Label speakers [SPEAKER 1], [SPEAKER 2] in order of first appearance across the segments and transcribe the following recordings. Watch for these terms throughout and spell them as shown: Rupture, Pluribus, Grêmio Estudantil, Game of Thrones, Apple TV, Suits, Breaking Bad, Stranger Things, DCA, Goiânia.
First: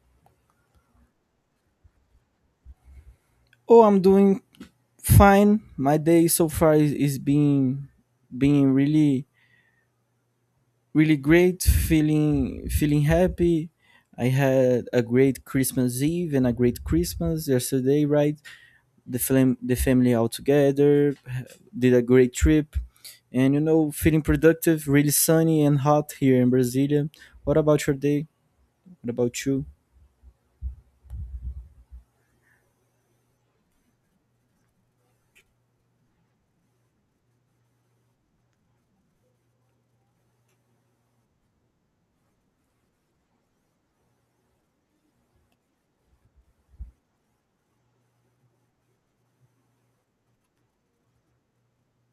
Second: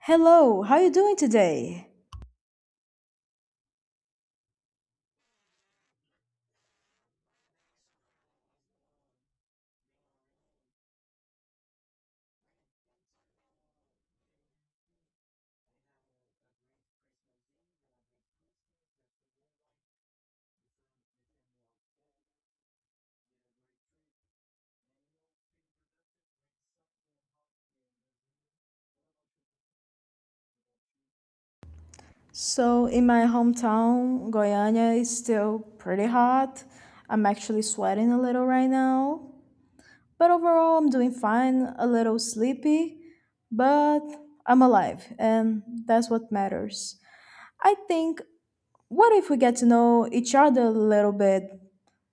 [SPEAKER 1] Hello, how are you doing today?
[SPEAKER 2] Oh, I'm doing fine. My day so far is being really great. Feeling happy. I had a great Christmas Eve and a great Christmas yesterday, right? The family all together did a great trip, and you know, feeling productive. Really sunny and hot here in Brasilia. What about your day? What about you?
[SPEAKER 1] So, in my hometown, Goiânia is still pretty hot. I'm actually sweating a little right now. But overall, I'm doing fine, a little sleepy, but I'm alive, and that's what matters. I think, what if we get to know each other a little bit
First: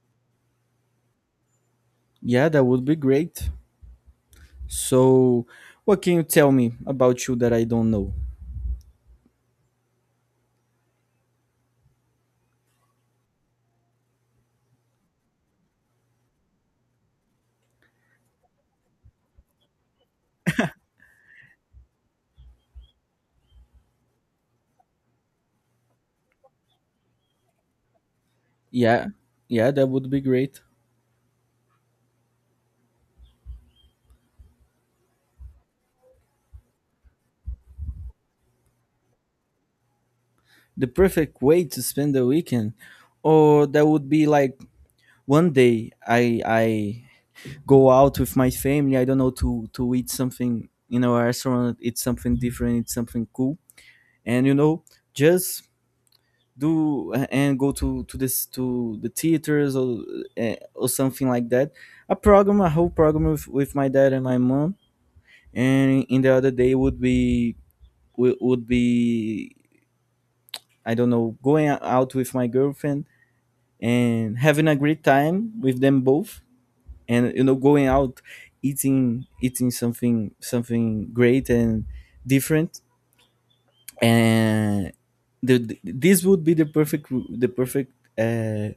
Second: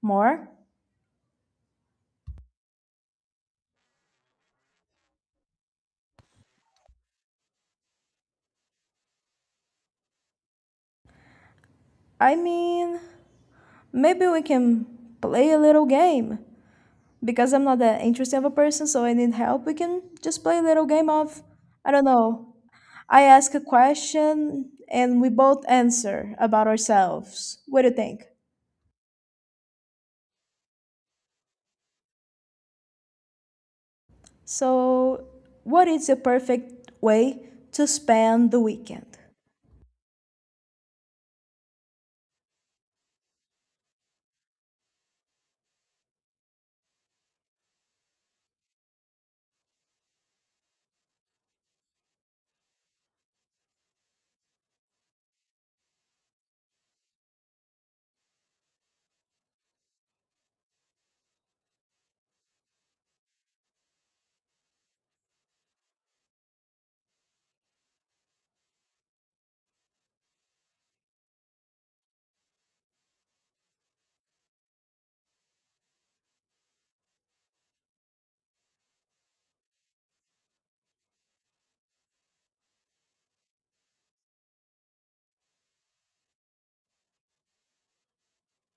[SPEAKER 1] more?
[SPEAKER 2] Yeah, that would be great. So, what can you tell me about you that I don't know?
[SPEAKER 1] I mean, maybe we can play a little game. Because I'm not that interesting of a person, so I need help, we can just play a little game of, I don't know, I ask a question and we both answer about ourselves. What do you think?
[SPEAKER 2] Yeah, yeah, that would be great.
[SPEAKER 1] So, what is the perfect way to spend the weekend?
[SPEAKER 2] The perfect way to spend the weekend, or that would be like one day I go out with my family. I don't know, to eat something in a restaurant. Eat something different. Eat something cool, and you know, just do and go to the theaters, or or something like that. A program, a whole program with my dad and my mom. And in the other day would be would be, I don't know, going out with my girlfriend and having a great time with them both, and you know, going out, eating something, something great and different, and this would be the perfect, the perfect uh,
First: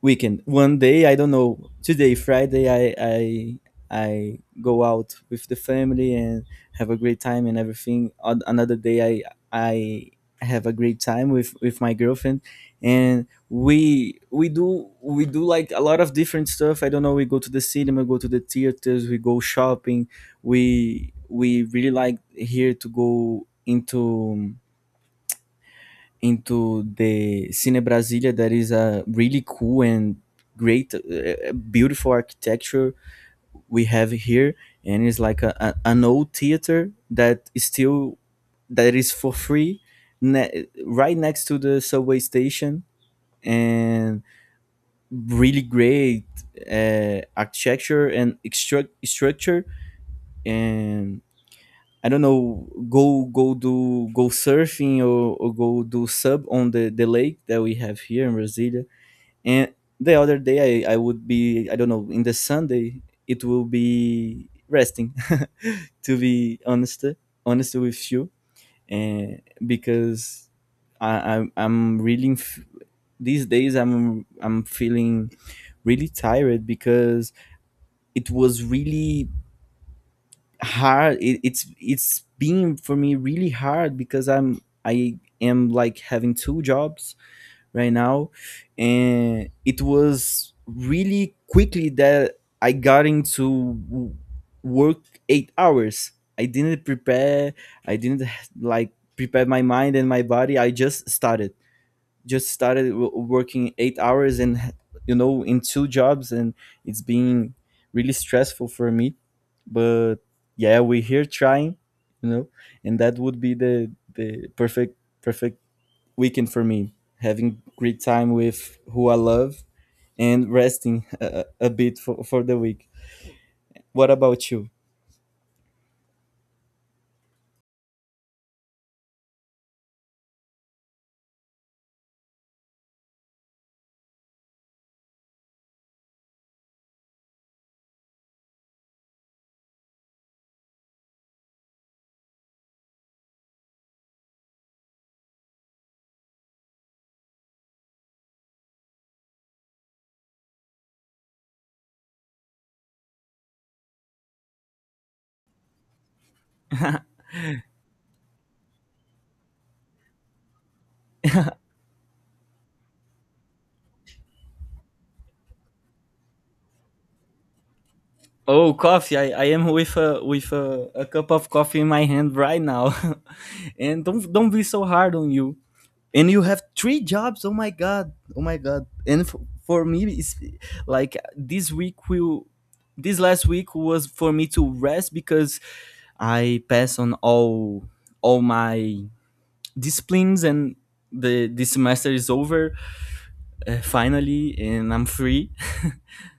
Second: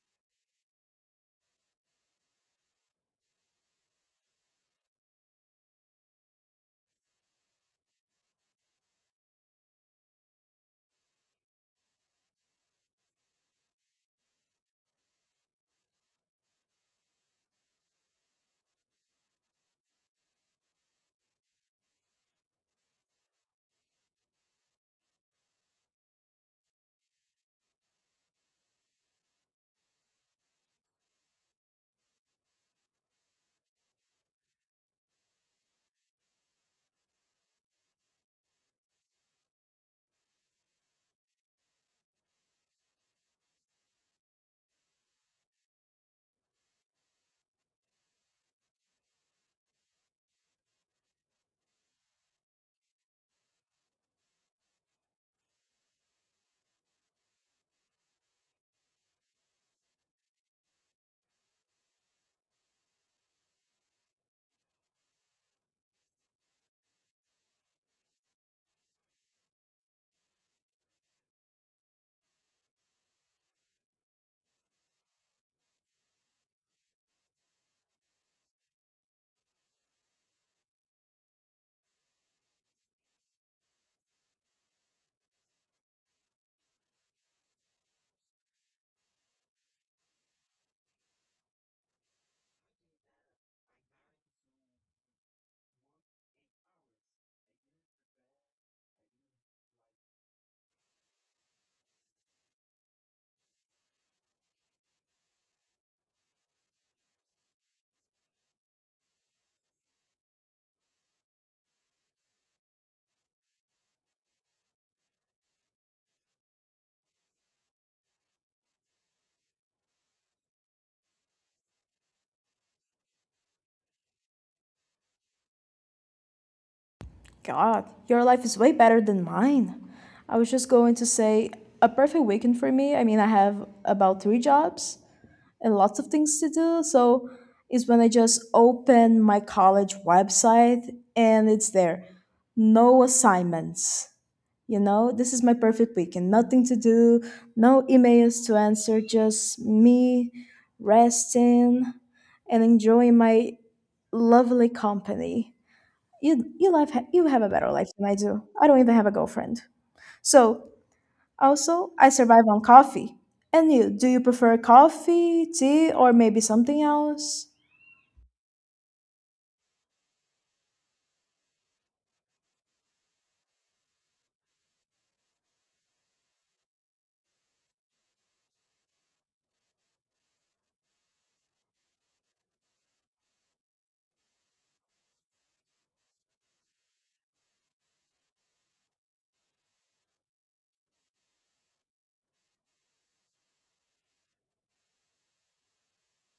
[SPEAKER 2] weekend. One day, I don't know, today, Friday, I I go out with the family and have a great time and everything. Another day, I have a great time with my girlfriend, and we do like a lot of different stuff. I don't know. We go to the cinema, go to the theaters, we go shopping. We really like here to go into the Cine Brasilia, that is a really cool and great, beautiful architecture we have here, and it's like an old theater that is still, that is for free, right next to the subway station, and really great architecture and structure and. I don't know. Go surfing, or go do sub on the lake that we have here in Brasilia. And the other day I would be, I don't know, in the Sunday it will be resting to be honest, honest with you, and because I, I'm really these days I'm feeling really tired, because it was really hard. It's been for me really hard, because I am like having 2 jobs right now, and it was really quickly that I got into work 8 hours. I didn't prepare, I didn't, like, prepare my mind and my body, I just started, working 8 hours, and, you know, in 2 jobs. And it's been really stressful for me. But yeah, we're here trying, you know. And that would be the perfect weekend for me, having great time with who I love, and resting a bit for the week. What about you?
[SPEAKER 1] God, your life is way better than mine. I was just going to say a perfect weekend for me. I mean, I have about three jobs, and lots of things to do. So is when I just open my college website and it's there. No assignments. You know, this is my perfect weekend. Nothing to do, no emails to answer, just me resting and enjoying my lovely company. You have a better life than I do. I don't even have a girlfriend. So also, I survive on coffee. And you, do you prefer coffee, tea, or maybe something else?
[SPEAKER 2] Oh, coffee! I am with a a cup of coffee in my hand right now, and don't be so hard on you. And you have 3 jobs! Oh my god! Oh my god! And for me, it's like this week will, this last week was for me to rest, because I pass on all my disciplines, and the this semester is over, finally, and I'm free.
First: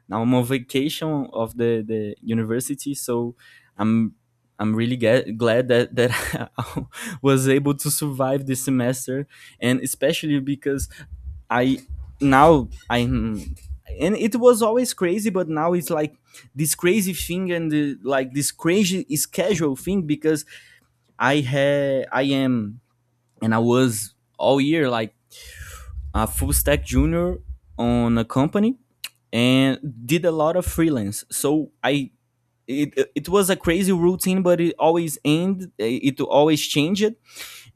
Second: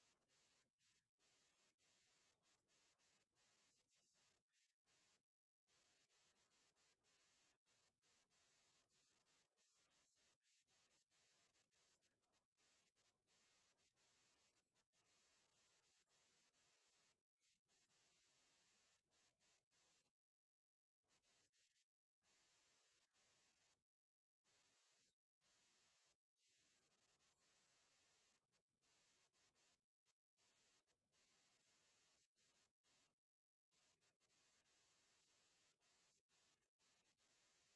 [SPEAKER 2] Now I'm on vacation of the university. So i'm I'm really glad that that I was able to survive this semester. And especially because I now I'm and it was always crazy, but now it's like this crazy thing and like this crazy schedule thing, because I had I am and I was all year like a full stack junior on a company, and did a lot of freelance. So I, it was a crazy routine, but it always ended, it always changed,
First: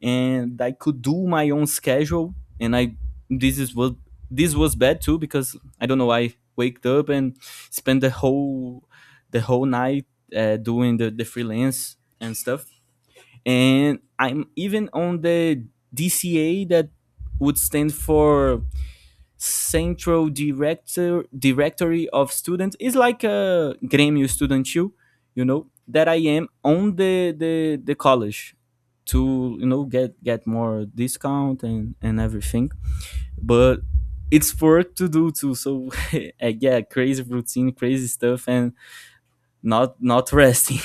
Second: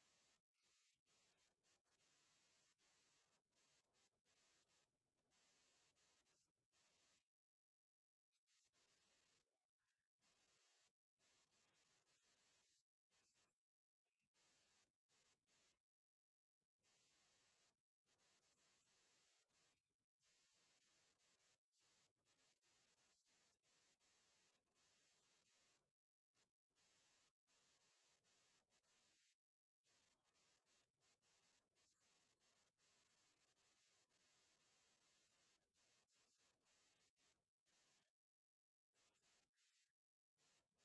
[SPEAKER 2] and I could do my own schedule. And I this is what this was bad too, because, I don't know, I waked up and spent the whole, the whole night, doing the freelance and stuff. And I'm even on the DCA, that would stand for Central Director Directory of Students. It's like a Grêmio Estudantil, you know, that I am on the college, to, you know, get more discount and everything, but it's work to do too, so yeah, crazy routine, crazy stuff, and not resting.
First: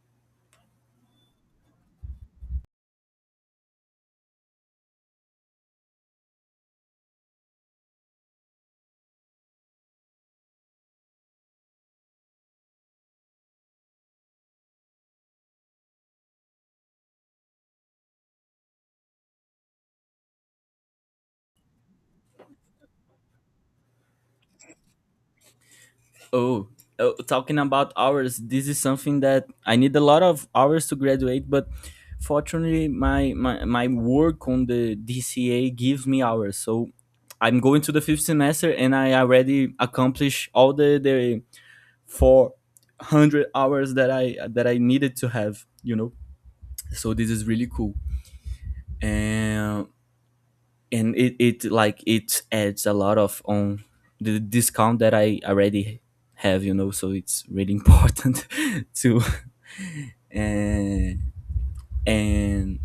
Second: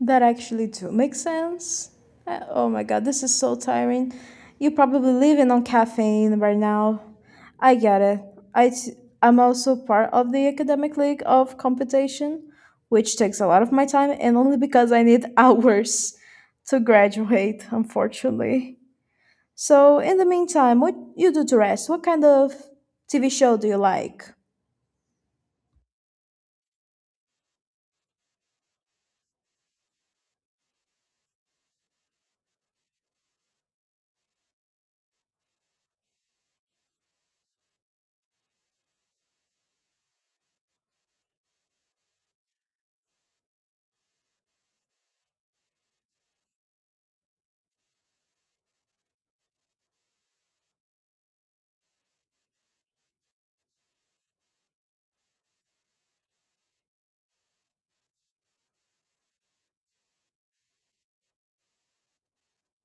[SPEAKER 1] That actually do make sense. Oh my god, this is so tiring. You're probably living on caffeine right now. I get it. I t- I'm also part of the academic league of computation, which takes a lot of my time and only because I need hours to graduate, unfortunately. So, in the meantime, what you do to rest? What kind of TV show do you like?
[SPEAKER 2] Oh, oh, talking about hours, this is something that I need a lot of hours to graduate, but fortunately, my work on the DCA gives me hours. So I'm going to the 5th semester, and I already accomplished all the 400 hours that I needed to have, you know, so this is really cool. And it, like, it adds a lot of on the discount that I already have, you know, so it's really important to, and and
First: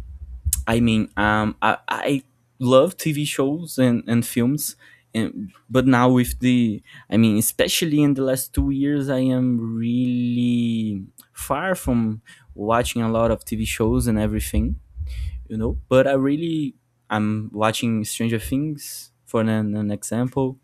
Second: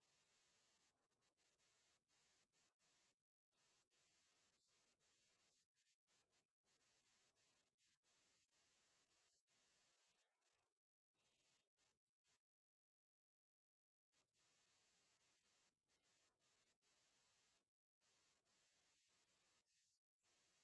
[SPEAKER 2] I mean, I love TV shows and films. And but now with the, I mean, especially in the last 2 years, I am really far from watching a lot of TV shows and everything, you know. But I really, I'm watching Stranger Things for an example.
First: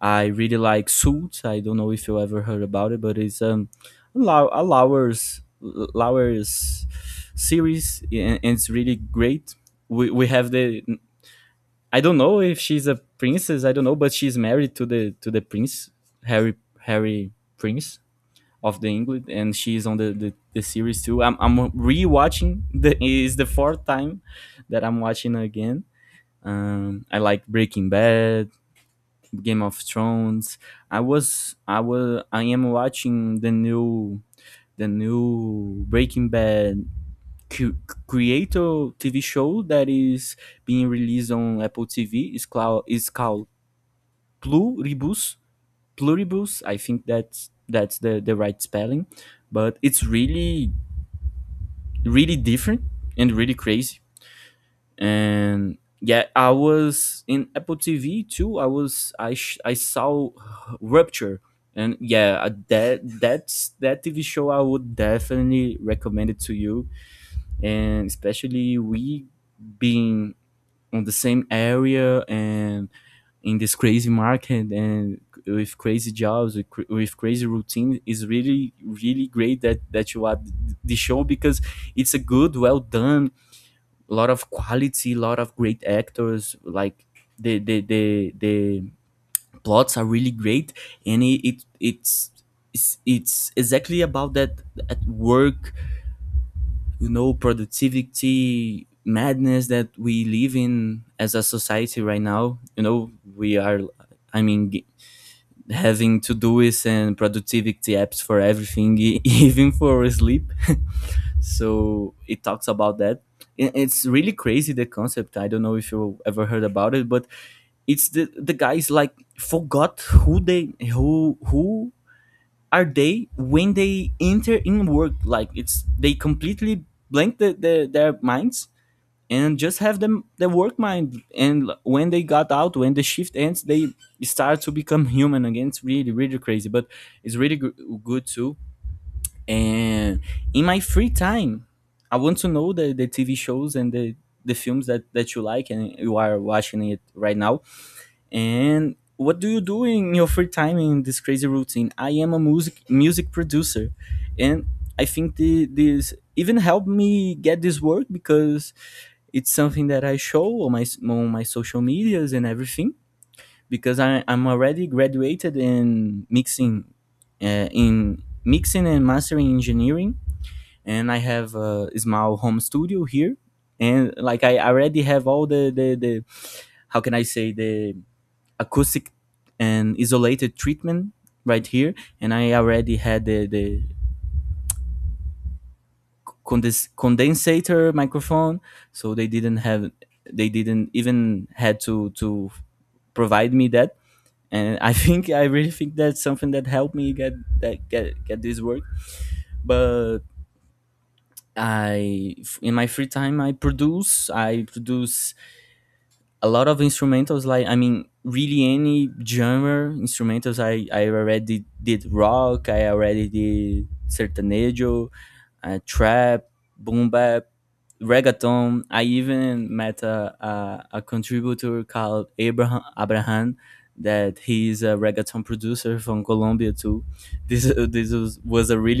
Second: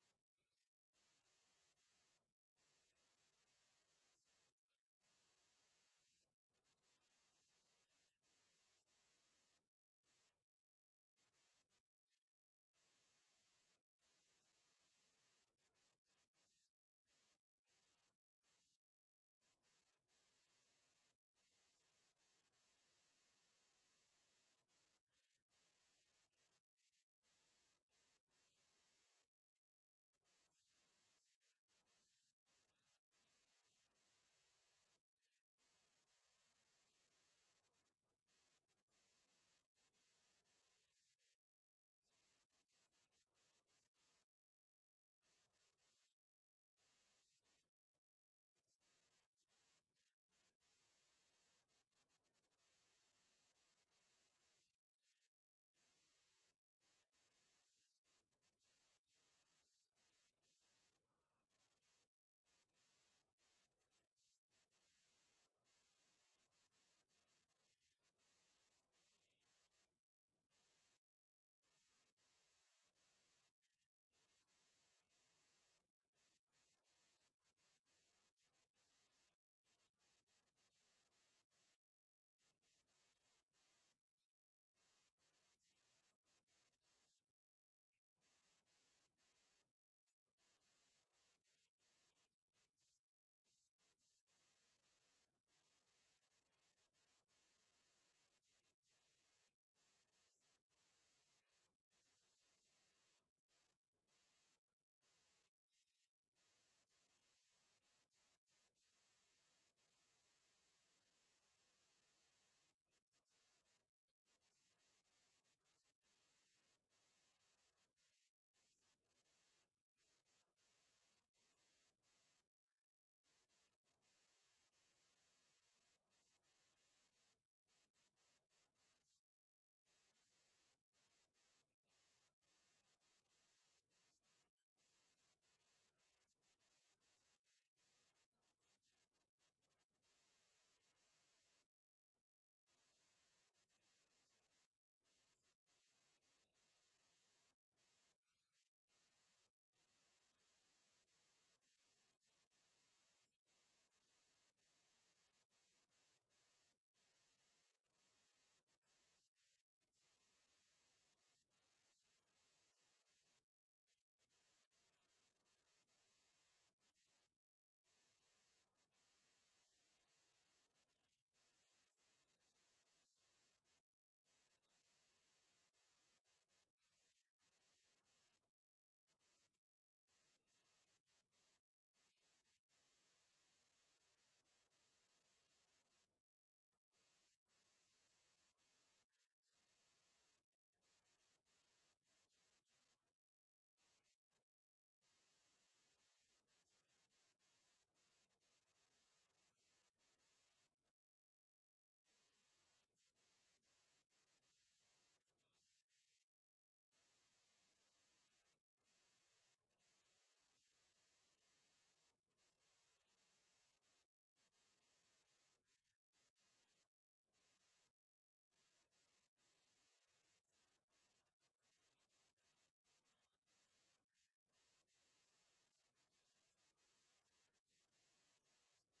[SPEAKER 2] I really like Suits. I don't know if you ever heard about it, but it's, a Lauer's series, and it's really great. We have the, I don't know if she's a princess, I don't know, but she's married to the, to the prince Harry Harry Prince of the England, and she's on the series too. I'm rewatching. The is the 4th time that I'm watching again. I like Breaking Bad, Game of Thrones. I was, I am watching the new, the new Breaking Bad cu- creator TV show that is being released on Apple TV. Is called Pluribus. Pluribus. I think that's the right spelling, but it's really really different and really crazy. And yeah, I was in Apple TV too. I was, I saw Rupture, and yeah, that that's that TV show I would definitely recommend it to you, and especially, we being on the same area and in this crazy market and with crazy jobs, with, with crazy routine, is really really great that that you had the show, because it's a good, well done, a lot of quality, a lot of great actors. Like, the plots are really great, and it's exactly about that at work, you know, productivity madness that we live in as a society right now, you know. We are, I mean, having to do is and productivity apps for everything even for sleep. So it talks about that, and it's really crazy the concept. I don't know if you ever heard about it, but it's the guys like forgot who they, who are they when they enter in work, like it's they completely blank their minds, and just have them the work mind. And when they got out, when the shift ends, they start to become human again. It's really really crazy, but it's really good too. And in my free time, I want to know the TV shows and the films that, that you like and you are watching it right now. And what do you do in your free time in this crazy routine? I am a music producer, and I think this even helped me get this work, because it's something that I show on my, on my social medias and everything. Because I, I'm already graduated in mixing and mastering engineering, and I have, a small home studio here. And like, I already have all the, how can I say, the acoustic and isolated treatment right here, and I already had the condensator microphone, so they didn't have, they didn't even had to provide me that. And I think, I really think that's something that helped me get that get this work. But I, in my free time, I produce, a lot of instrumentals, like, I mean, really any genre instrumentals. I already did rock, I already did sertanejo, trap, boom bap, reggaeton. I even met a contributor called Abraham, that he's a reggaeton producer from Colombia too. This was a really